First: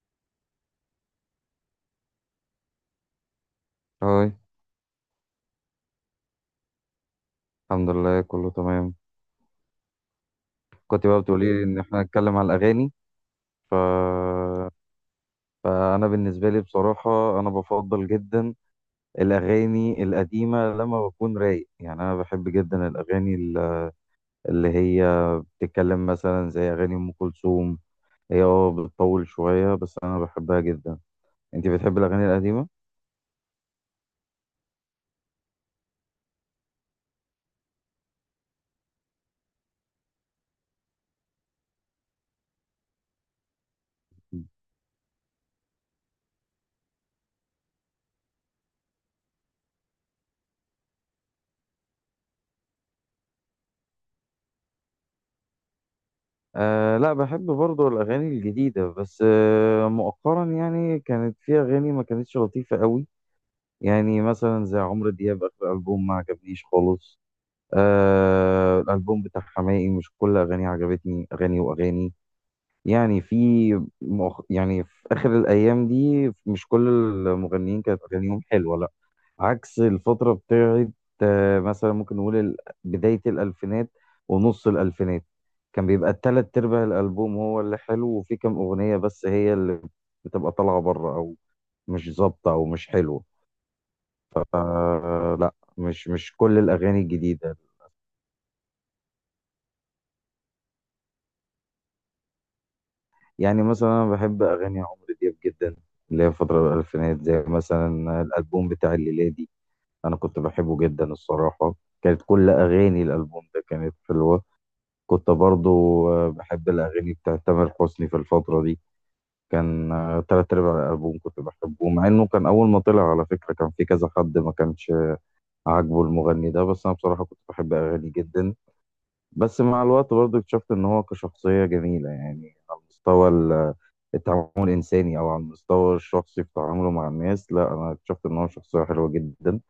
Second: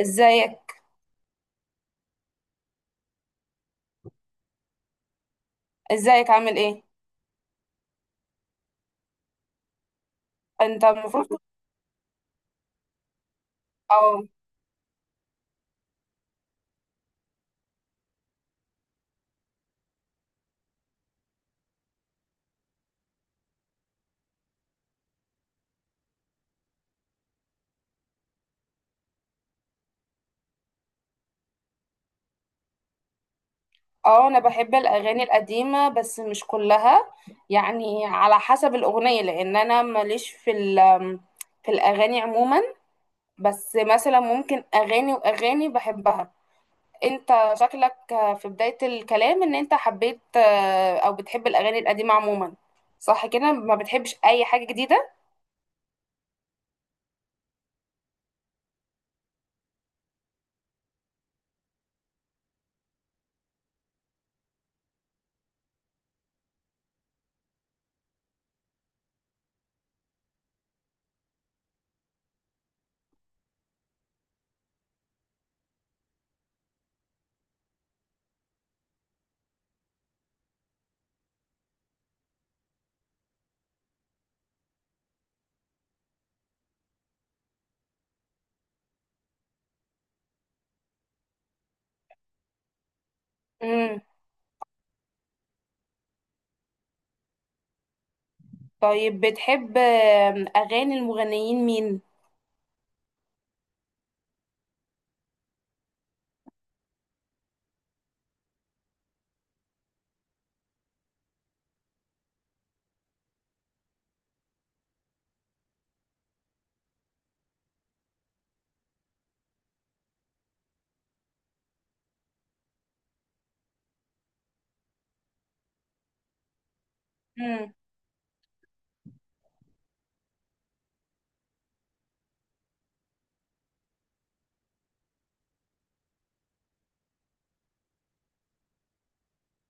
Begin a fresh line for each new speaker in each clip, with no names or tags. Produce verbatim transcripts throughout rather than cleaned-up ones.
ازيك؟
هاي.
ازيك عامل ايه؟
الحمد لله كله تمام.
انت
كنت بقى
المفروض...
بتقولي لي ان احنا نتكلم على الاغاني، ف...
اه.
فانا بالنسبه لي بصراحه انا بفضل جدا الاغاني القديمه لما بكون رايق. يعني انا بحب جدا الاغاني ال- اللي هي بتتكلم مثلا زي اغاني ام كلثوم. هي اه بتطول شويه بس انا بحبها جدا. انت بتحب الاغاني القديمه؟
اه، انا بحب الاغاني القديمه بس مش كلها، يعني على حسب الاغنيه، لان انا ماليش في ال في الاغاني عموما، بس مثلا ممكن اغاني واغاني بحبها. انت شكلك في بدايه الكلام ان انت حبيت، آه، او بتحب الاغاني القديمه عموما، صح كده؟ ما بتحبش اي حاجه جديده؟
آه، لا بحب برضو الأغاني الجديدة بس آه مؤخرا يعني كانت في أغاني ما كانتش لطيفة قوي. يعني مثلا زي عمرو دياب آخر ألبوم ما عجبنيش خالص. آه الألبوم بتاع حماقي مش كل أغانيه عجبتني، أغاني وأغاني. يعني في، مؤخ... يعني في آخر الأيام دي مش كل المغنيين كانت أغانيهم حلوة، لأ. عكس الفترة بتاعت، آه مثلا ممكن نقول ال- بداية الألفينات ونص الألفينات. كان بيبقى التلات أرباع الألبوم هو اللي حلو، وفي كام أغنية بس هي اللي بتبقى طالعة بره أو مش ظابطة أو مش حلوة.
امم.
آه لا، مش مش كل الأغاني الجديدة.
طيب بتحب آه، اغاني المغنيين مين؟
يعني مثلا أنا بحب أغاني عمرو دياب جدا، اللي هي فترة الألفينات، زي مثلا الألبوم بتاع الليلة دي. أنا كنت بحبه جدا الصراحة، كانت كل أغاني الألبوم ده كانت حلوة. كنت برضو آه، بحب الأغاني بتاعت تامر حسني في الفترة دي. كان آه، تلات أرباع الألبوم كنت بحبه، مع إنه كان أول ما طلع على فكرة كان في كذا حد ما كانش عاجبه المغني ده، بس أنا بصراحة كنت بحب أغاني جدا. بس مع الوقت برضو اكتشفت ان هو كشخصية جميلة، يعني على مستوى ال- التعامل الانساني او على المستوى الشخصي في تعامله مع الناس. لا انا اكتشفت ان هو شخصية حلوة جدا.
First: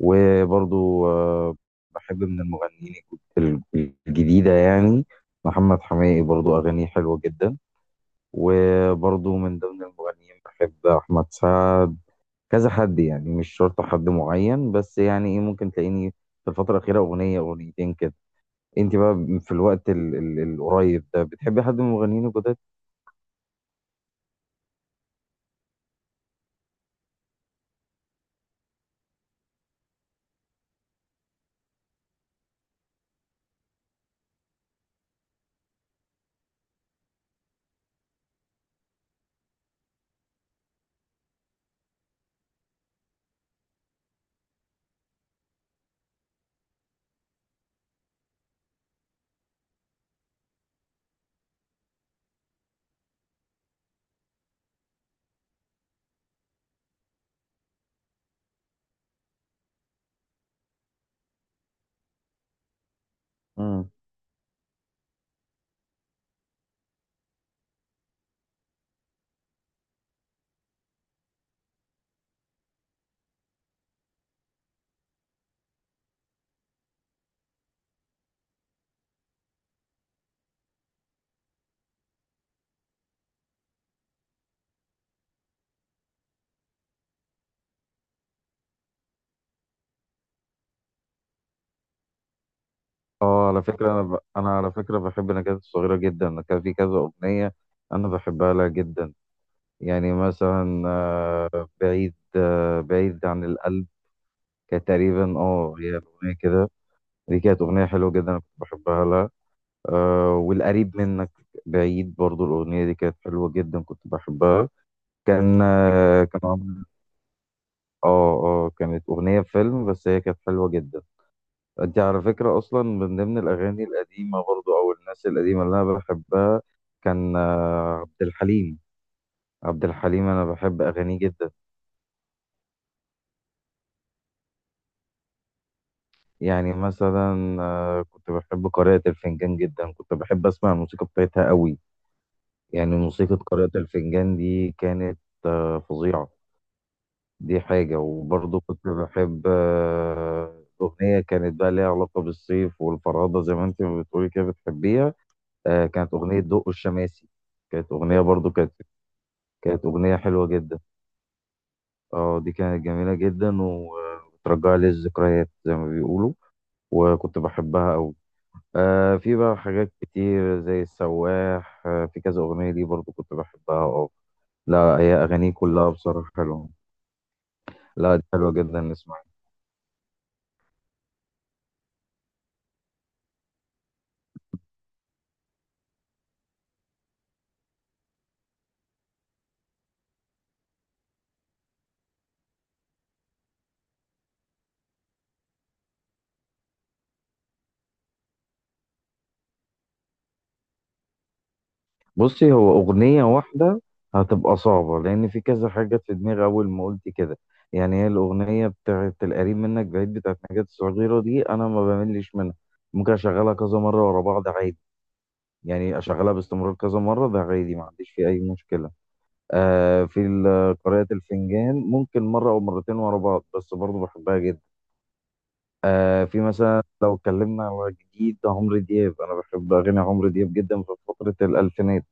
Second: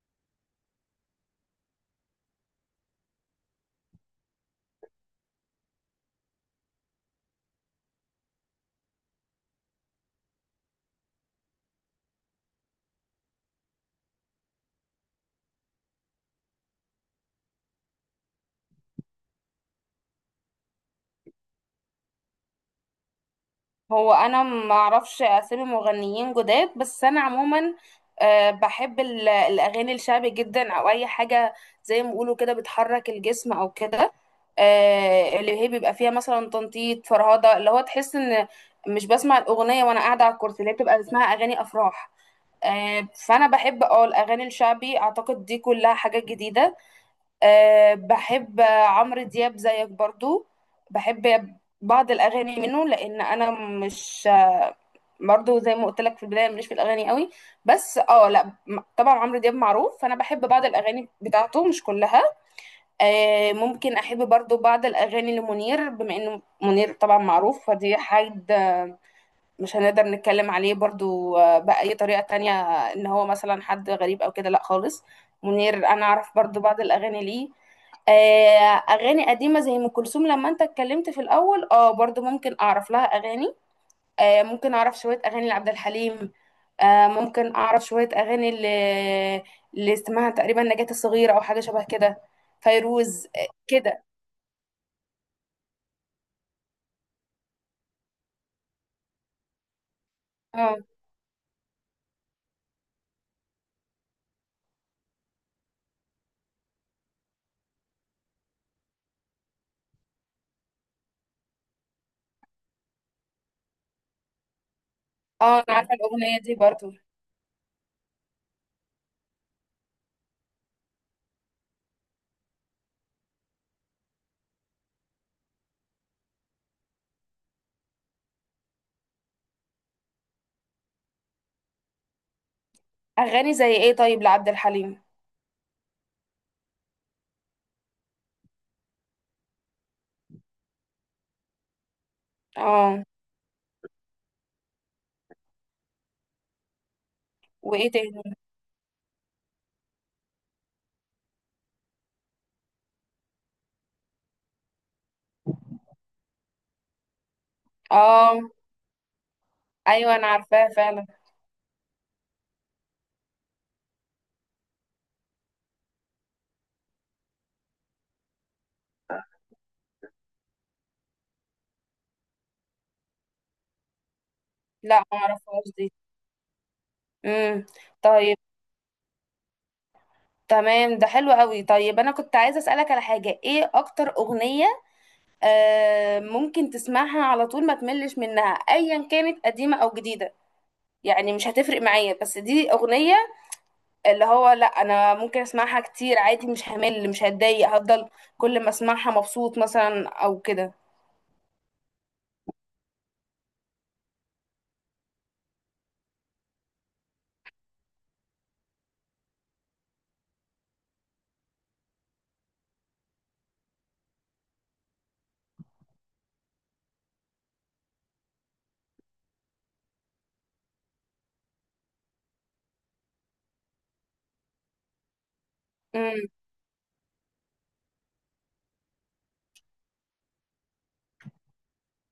وبرضو آه، بحب من المغنيين الج- الج- الجديدة يعني، محمد حماقي برضو اغانيه حلوة جدا. وبرضو من ضمن المغنيين بحب احمد سعد، كذا حد يعني، مش شرط حد معين. بس يعني ايه، ممكن تلاقيني في الفترة الأخيرة أغنية أغنيتين كده. انت بقى في الوقت ال ال القريب ده بتحبي حد من المغنيين الجداد؟
هو انا ما اعرفش اسامي مغنيين جداد، بس انا عموما آه، بحب ال- الاغاني الشعبي جدا، او اي حاجه زي ما بيقولوا كده بتحرك الجسم او كده. آه، اللي هي بيبقى فيها مثلا تنطيط فرهده، اللي هو تحس ان مش بسمع الاغنيه وانا قاعده على الكرسي، اللي هي بتبقى اسمها اغاني افراح. آه، فانا بحب اه الاغاني الشعبي، اعتقد دي كلها حاجات جديده. أه بحب عمرو دياب زيك برضو. بحب بعض الاغاني منه، لان انا مش آه، برضو زي ما قلت لك في البدايه ماليش في الاغاني قوي، بس اه لا م- طبعا عمرو دياب معروف، فانا بحب بعض الاغاني بتاعته مش كلها. أه
امم
ممكن احب برضو بعض الاغاني لمنير، بما انه منير طبعا معروف، فدي حاجه مش هنقدر نتكلم عليه برضو آه، بأي طريقة تانية. ان هو مثلا حد غريب او كده، لا خالص. منير انا اعرف برضو بعض الاغاني ليه. آه، اغاني قديمة زي ام كلثوم، لما انت اتكلمت في الاول اه، برضو ممكن اعرف لها اغاني. آه، ممكن اعرف شوية اغاني لعبد الحليم. آه، ممكن اعرف شوية اغاني اللي, اللي اسمها تقريبا نجاة الصغيرة، او حاجة شبه كده. فيروز، آه،
اه، على فكره
كده.
انا ب... انا على فكره بحب نجاة الصغيره جدا. أنا كان في كذا اغنيه انا بحبها لها جدا. يعني
اه.
مثلا آه، بعيد، آه، بعيد عن القلب كانت تقريبا، اه هي الاغنيه كده. دي كانت اغنيه حلوه جدا، انا كنت بحبها لها. آه والقريب منك بعيد برضو الاغنيه دي كانت حلوه جدا، كنت بحبها.
اه
كان
انا عارفة
آه،
الاغنية
كان
دي
عامل-
برضو.
اه اه كانت اغنيه فيلم بس هي كانت حلوه جدا. انت على فكرة اصلا من ضمن الاغاني القديمة برضو او الناس القديمة اللي انا بحبها كان آه، عبد الحليم. عبد الحليم انا بحب اغانيه جدا.
اغاني زي ايه طيب لعبد الحليم؟
يعني مثلا آه، كنت بحب قارئة الفنجان جدا، كنت بحب اسمع الموسيقى بتاعتها قوي. يعني
اه.
موسيقى قارئة الفنجان دي كانت آه، فظيعة. دي
وايه
حاجة،
تاني؟
وبرضو كنت بحب آه، أغنية كانت بقى ليها علاقة بالصيف والفرادة، زي ما انت بتقولي كده بتحبيها. آه، كانت أغنية دق الشماسي. كانت أغنية
اه.
برضو كانت كانت
ايوه
أغنية
انا
حلوة
عارفاها
جدا.
فعلا.
اه دي كانت جميلة جدا، وبترجع لي الذكريات زي ما بيقولوا، وكنت بحبها أوي. آه في بقى حاجات كتير زي السواح. آه في كذا أغنية دي برضو كنت بحبها. اه لا
لا
هي
ما
أغانيه
اعرفهاش
كلها
دي.
بصراحة حلوة.
امم.
لا دي
طيب
حلوة جدا، نسمعها.
تمام، ده حلو قوي. طيب انا كنت عايزه اسالك على حاجه، ايه اكتر اغنيه آه ممكن تسمعها على طول ما تملش منها، ايا كانت قديمه او جديده؟ يعني مش هتفرق معايا، بس دي اغنيه اللي هو لا انا ممكن اسمعها كتير عادي، مش همل مش هتضايق، هفضل كل ما اسمعها مبسوط مثلا او كده.
بصي، هو أغنية واحدة هتبقى صعبة لأن في كذا حاجة في دماغي أول ما قلت كده. يعني هي الأغنية بتاعت القريب منك بعيد بتاعت نجاة الصغيرة دي أنا ما بملش منها، ممكن أشغلها كذا مرة ورا بعض عادي. يعني اشغلها باستمرار كذا مره ده عادي، ما عنديش فيه اي مشكله. آه في ال- قراءه الفنجان ممكن مره او مرتين ورا بعض، بس برضو بحبها جدا. آه
امم.
في مثلا لو اتكلمنا على جديد عمرو دياب، انا بحب اغاني عمرو دياب جدا في فتره الالفينات.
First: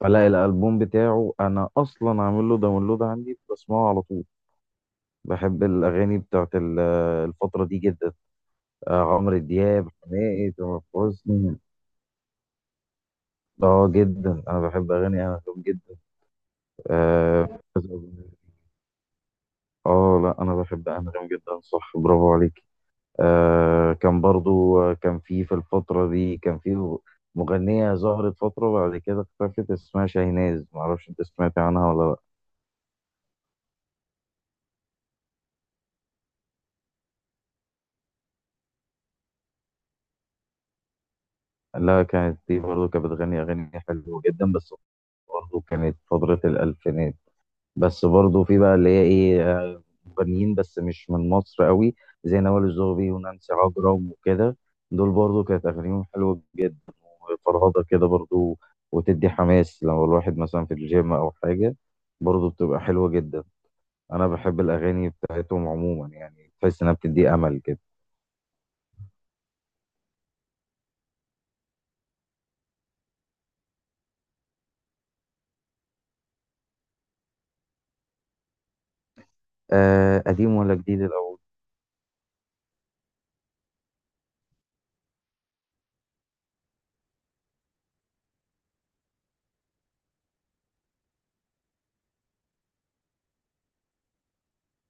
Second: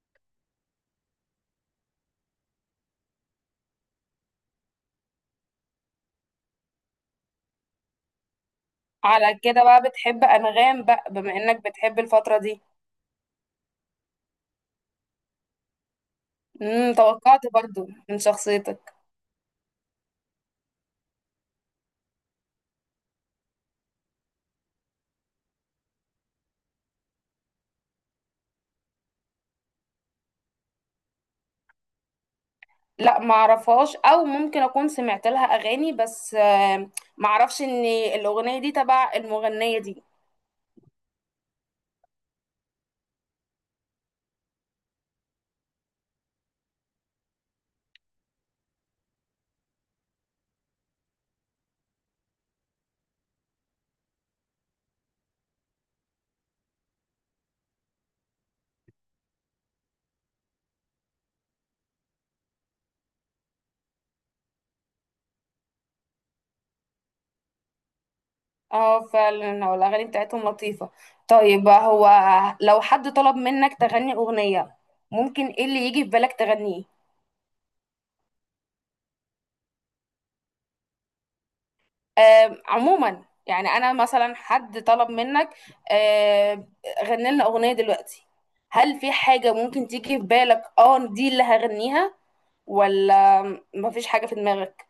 فلا الالبوم بتاعه انا اصلا عامل له داونلود عندي، بسمعه على طول. بحب الاغاني بتاعت ال- الفتره دي جدا، آه
على
عمرو
كده بقى
دياب،
بتحب
حماقي، تامر
انغام بقى، بما
حسني.
انك بتحب الفتره دي.
اه جدا انا بحب اغاني عمرو دياب جدا.
امم، توقعت
آه
برضو من شخصيتك.
اه لا انا بحب انغام جدا، صح، برافو عليك. آه، كان برضو آه، كان في في الفتره دي كان في مغنيه ظهرت فتره وبعد كده اختفت اسمها شاهناز، معرفش انت سمعت عنها ولا.
لا ما اعرفهاش، او ممكن اكون سمعت لها اغاني، بس آه، ما اعرفش ان الاغنيه دي تبع المغنيه دي.
لا لا، كانت دي برضو كانت بتغني اغاني حلوه جدا، بس برضو كانت فتره الالفينات. بس برضو في بقى اللي هي ايه، آه، مغنيين بس مش من مصر قوي زي نوال الزغبي ونانسي عجرم وكده. دول برضو كانت اغانيهم حلوه جدا، فرهضة كده برضو، وتدي حماس لو الواحد مثلا في الجيم أو حاجة، برضو بتبقى حلوة جدا. أنا بحب الأغاني بتاعتهم عموما يعني، تحس إنها بتدي أمل كده.
اه فعلا، هو الاغاني بتاعتهم لطيفه. طيب، هو لو حد طلب منك تغني اغنيه، ممكن ايه اللي يجي في بالك تغنيه؟
آه قديم ولا جديد الأول؟
آم، عموما يعني انا مثلا حد طلب منك آه، غني لنا اغنيه دلوقتي، هل في حاجه ممكن تيجي في بالك اه دي اللي هغنيها؟ ولا مفيش حاجه في دماغك؟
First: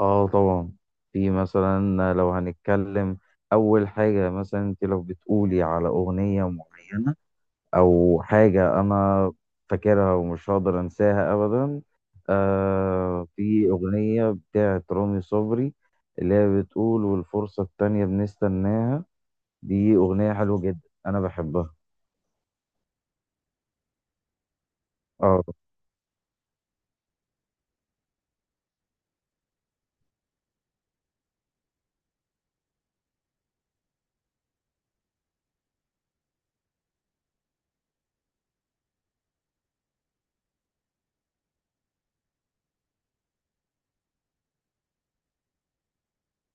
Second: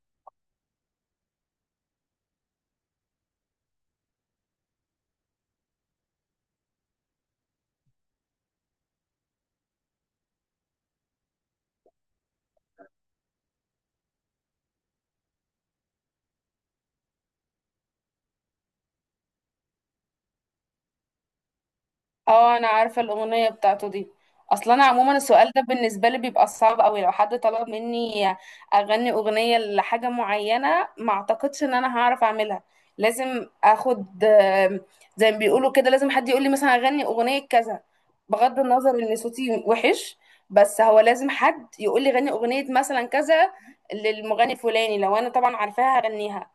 آه طبعا في مثلا لو هنتكلم، أول حاجة مثلا أنت لو بتقولي على أغنية معينة او حاجه انا فاكرها ومش هقدر انساها ابدا. آه في اغنيه بتاعه رامي صبري اللي هي بتقول والفرصه التانية بنستناها، دي اغنيه حلوه جدا انا بحبها.
اه انا عارفه الاغنيه بتاعته دي. اصلا انا عموما
اه
السؤال ده بالنسبه لي بيبقى صعب قوي. لو حد طلب مني اغني اغنيه لحاجه معينه، ما اعتقدش ان انا هعرف اعملها. لازم اخد آم، زي ما بيقولوا كده، لازم حد يقول لي مثلا اغني اغنيه كذا، بغض النظر ان صوتي وحش، بس هو لازم حد يقول لي غني اغنيه مثلا كذا للمغني فلاني، لو انا طبعا عارفاها هغنيها.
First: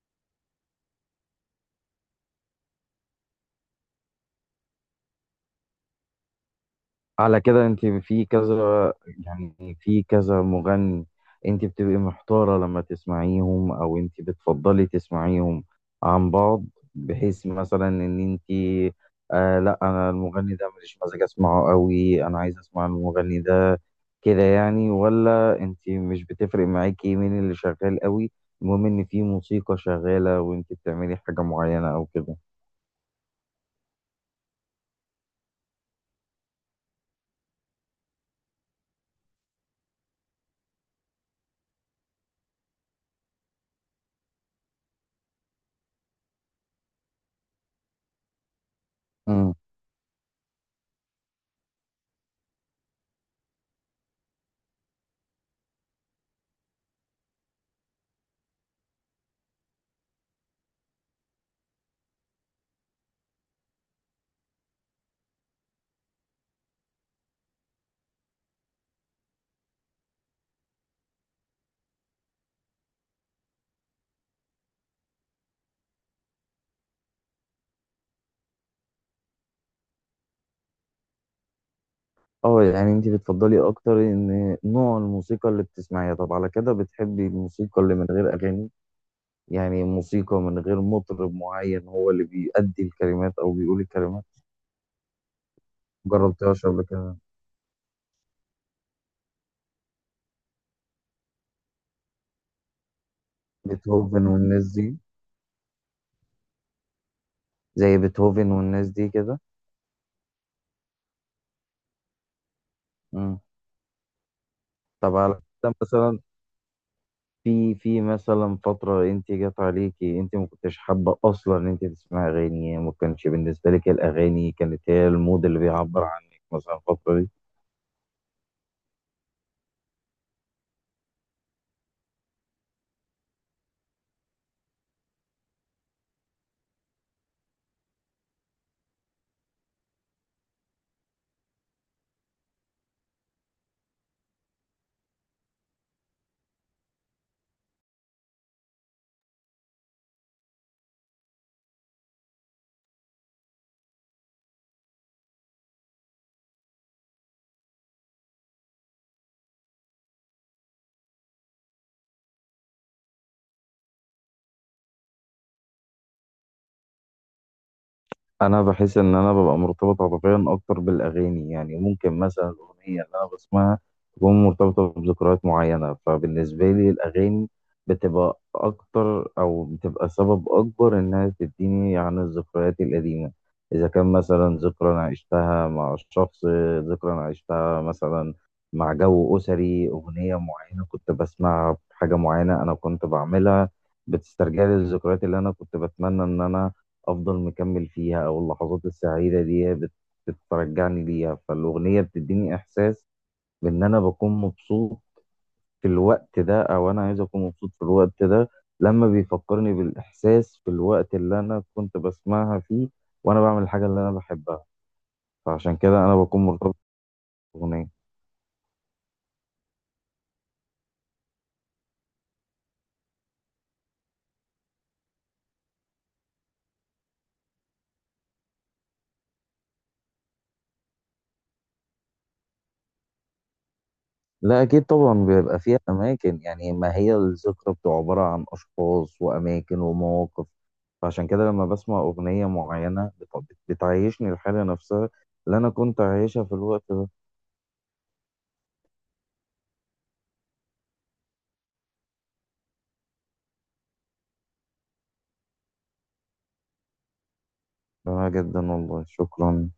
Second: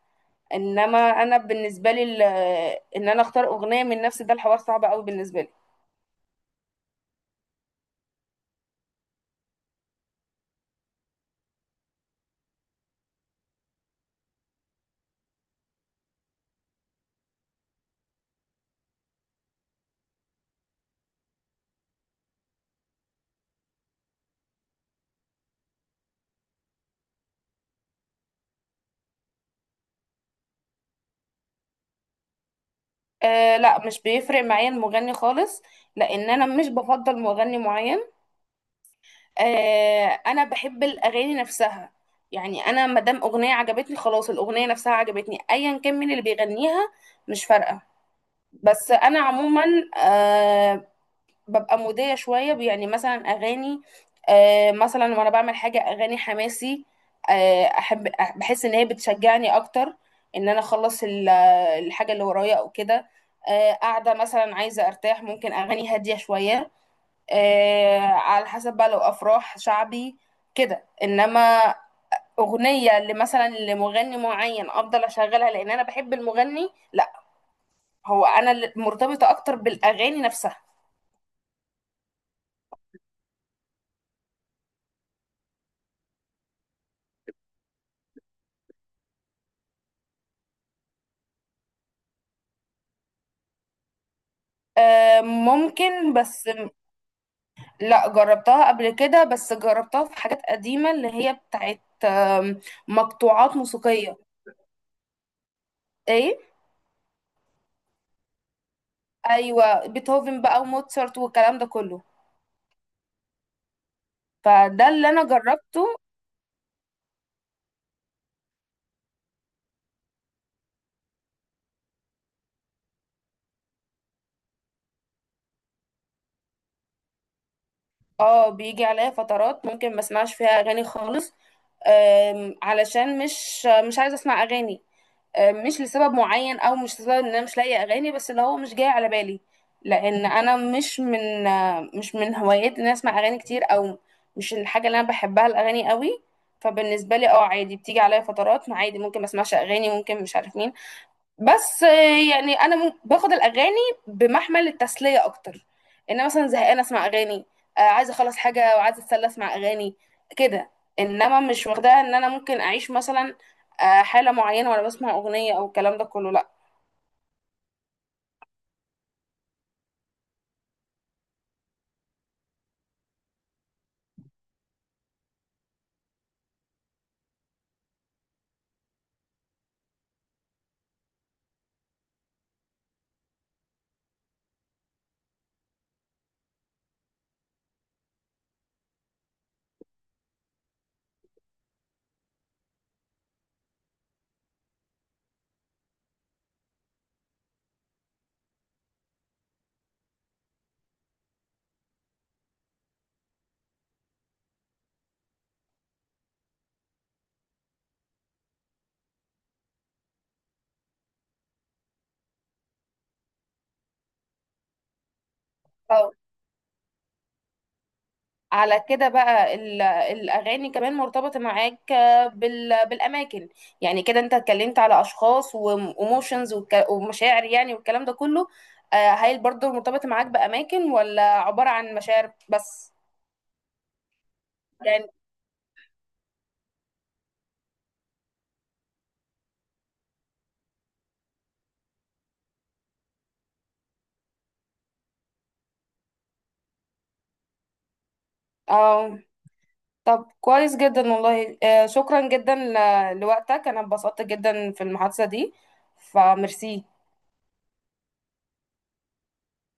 انما انا بالنسبه لي ال- ان انا اختار اغنيه من نفسي، ده الحوار صعب قوي بالنسبه لي.
على كده انت في كذا، يعني في كذا مغني، انت بتبقي محتارة لما تسمعيهم او انت بتفضلي تسمعيهم عن بعض، بحيث مثلا ان انت آه لا انا المغني ده ماليش مزاج اسمعه قوي، انا عايز اسمع المغني ده كده يعني؟ ولا انت مش بتفرق معاكي مين اللي شغال قوي، المهم ان في موسيقى شغالة وانت بتعملي حاجة معينة او كده.
آه لا، مش بيفرق معايا المغني خالص، لان انا مش بفضل مغني معين. آه انا بحب الاغاني نفسها. يعني انا ما دام اغنيه عجبتني خلاص، الاغنيه نفسها عجبتني ايا كان مين اللي بيغنيها، مش فارقه. بس انا عموما آه، ببقى مودية شوية، يعني مثلا أغاني آه، مثلا وأنا بعمل حاجة أغاني حماسي. آه، أحب أح- بحس إن هي بتشجعني أكتر إن أنا أخلص ال- الحاجة اللي ورايا أو كده. آه، قاعدة مثلا عايزة أرتاح، ممكن أغاني هادية شوية. آه، على حسب بقى، لو أفراح شعبي كده. إنما أغنية لمثلا لمغني معين أفضل أشغلها لأن أنا بحب المغني، لا. هو أنا اللي مرتبطة أكتر بالأغاني نفسها.
اه يعني انت بتفضلي اكتر ان نوع الموسيقى اللي بتسمعيها. طب على كده بتحبي الموسيقى اللي من غير اغاني؟ يعني موسيقى من غير مطرب معين هو اللي بيأدي الكلمات او بيقول الكلمات.
آه، ممكن بس.
جربتهاش قبل كده؟
لا جربتها قبل كده، بس جربتها في حاجات قديمة اللي هي بتاعت أم، مقطوعات موسيقية.
بيتهوفن والناس دي؟
ايه؟
زي بيتهوفن والناس دي كده.
ايوه بيتهوفن بقى وموتسارت والكلام ده كله.
امم
فده اللي
طب
انا
على كده
جربته.
مثلا، في في مثلا فترة انت جت عليكي انت ما كنتش حابة اصلا ان انت تسمعي اغاني، ما كانش بالنسبة لك الاغاني كانت هي المود اللي بيعبر عنك مثلا الفترة دي؟
اه بيجي عليا فترات ممكن ما اسمعش فيها اغاني خالص، أم، علشان مش مش عايزة اسمع اغاني. آه، مش لسبب معين، او مش لسبب ان انا مش لاقيه اغاني، بس اللي هو مش جاي على بالي. لان انا مش من آه، مش من هوايات ان أنا اسمع اغاني كتير، او مش الحاجه اللي انا بحبها الاغاني قوي. فبالنسبه لي اه عادي، بتيجي عليا فترات ما عادي ممكن ما اسمعش اغاني، ممكن مش عارف مين. بس آه، يعني انا مم- باخد الاغاني بمحمل التسليه اكتر، ان مثلا زهقانه اسمع اغاني، آه، عايزه اخلص حاجه وعايزه اتسلى اسمع اغاني كده. انما مش واخداها ان انا ممكن اعيش مثلا آه، حاله معينه وانا بسمع اغنيه او الكلام ده كله، لا.
انا بحس ان انا ببقى مرتبط عاطفيا اكتر بالاغاني. يعني ممكن مثلا الاغنيه اللي انا بسمعها تكون مرتبطه بذكريات معينه، فبالنسبه لي الاغاني بتبقى اكتر او بتبقى سبب اكبر انها تديني عن الذكريات القديمه. اذا كان مثلا ذكرى انا عشتها مع الشخص، ذكرى انا عشتها مثلا مع جو اسري، اغنيه معينه كنت بسمعها بحاجه معينه انا كنت بعملها، بتسترجع لي الذكريات اللي انا كنت بتمنى ان انا افضل مكمل فيها، او اللحظات السعيده دي بت- بترجعني ليها. فالاغنيه بتديني احساس بان انا بكون مبسوط في الوقت ده، او انا عايز اكون مبسوط في الوقت ده لما بيفكرني بالاحساس في الوقت اللي انا كنت بسمعها فيه وانا بعمل الحاجه اللي انا بحبها. فعشان كده انا بكون مرتبط بالاغنيه.
على كده بقى ال- الأغاني كمان مرتبطة معاك آه، بال- بالأماكن. يعني كده أنت اتكلمت على أشخاص وإيموشنز ومشاعر يعني والكلام ده كله. آه، هل برضه مرتبطة معاك بأماكن، ولا عبارة عن مشاعر بس؟
لا أكيد
يعني
طبعا بيبقى فيها أماكن، يعني ما هي الذكرى بتبقى عبارة عن أشخاص وأماكن ومواقف. فعشان كده لما بسمع أغنية معينة بت- بتعيشني الحالة نفسها اللي أنا كنت عايشها في الوقت ده.
اه. طب كويس جدا والله، آه، شكرا جدا ل- لوقتك. أنا اتبسطت جدا في المحادثة دي، فميرسي.
جميل جدا والله، شكرا.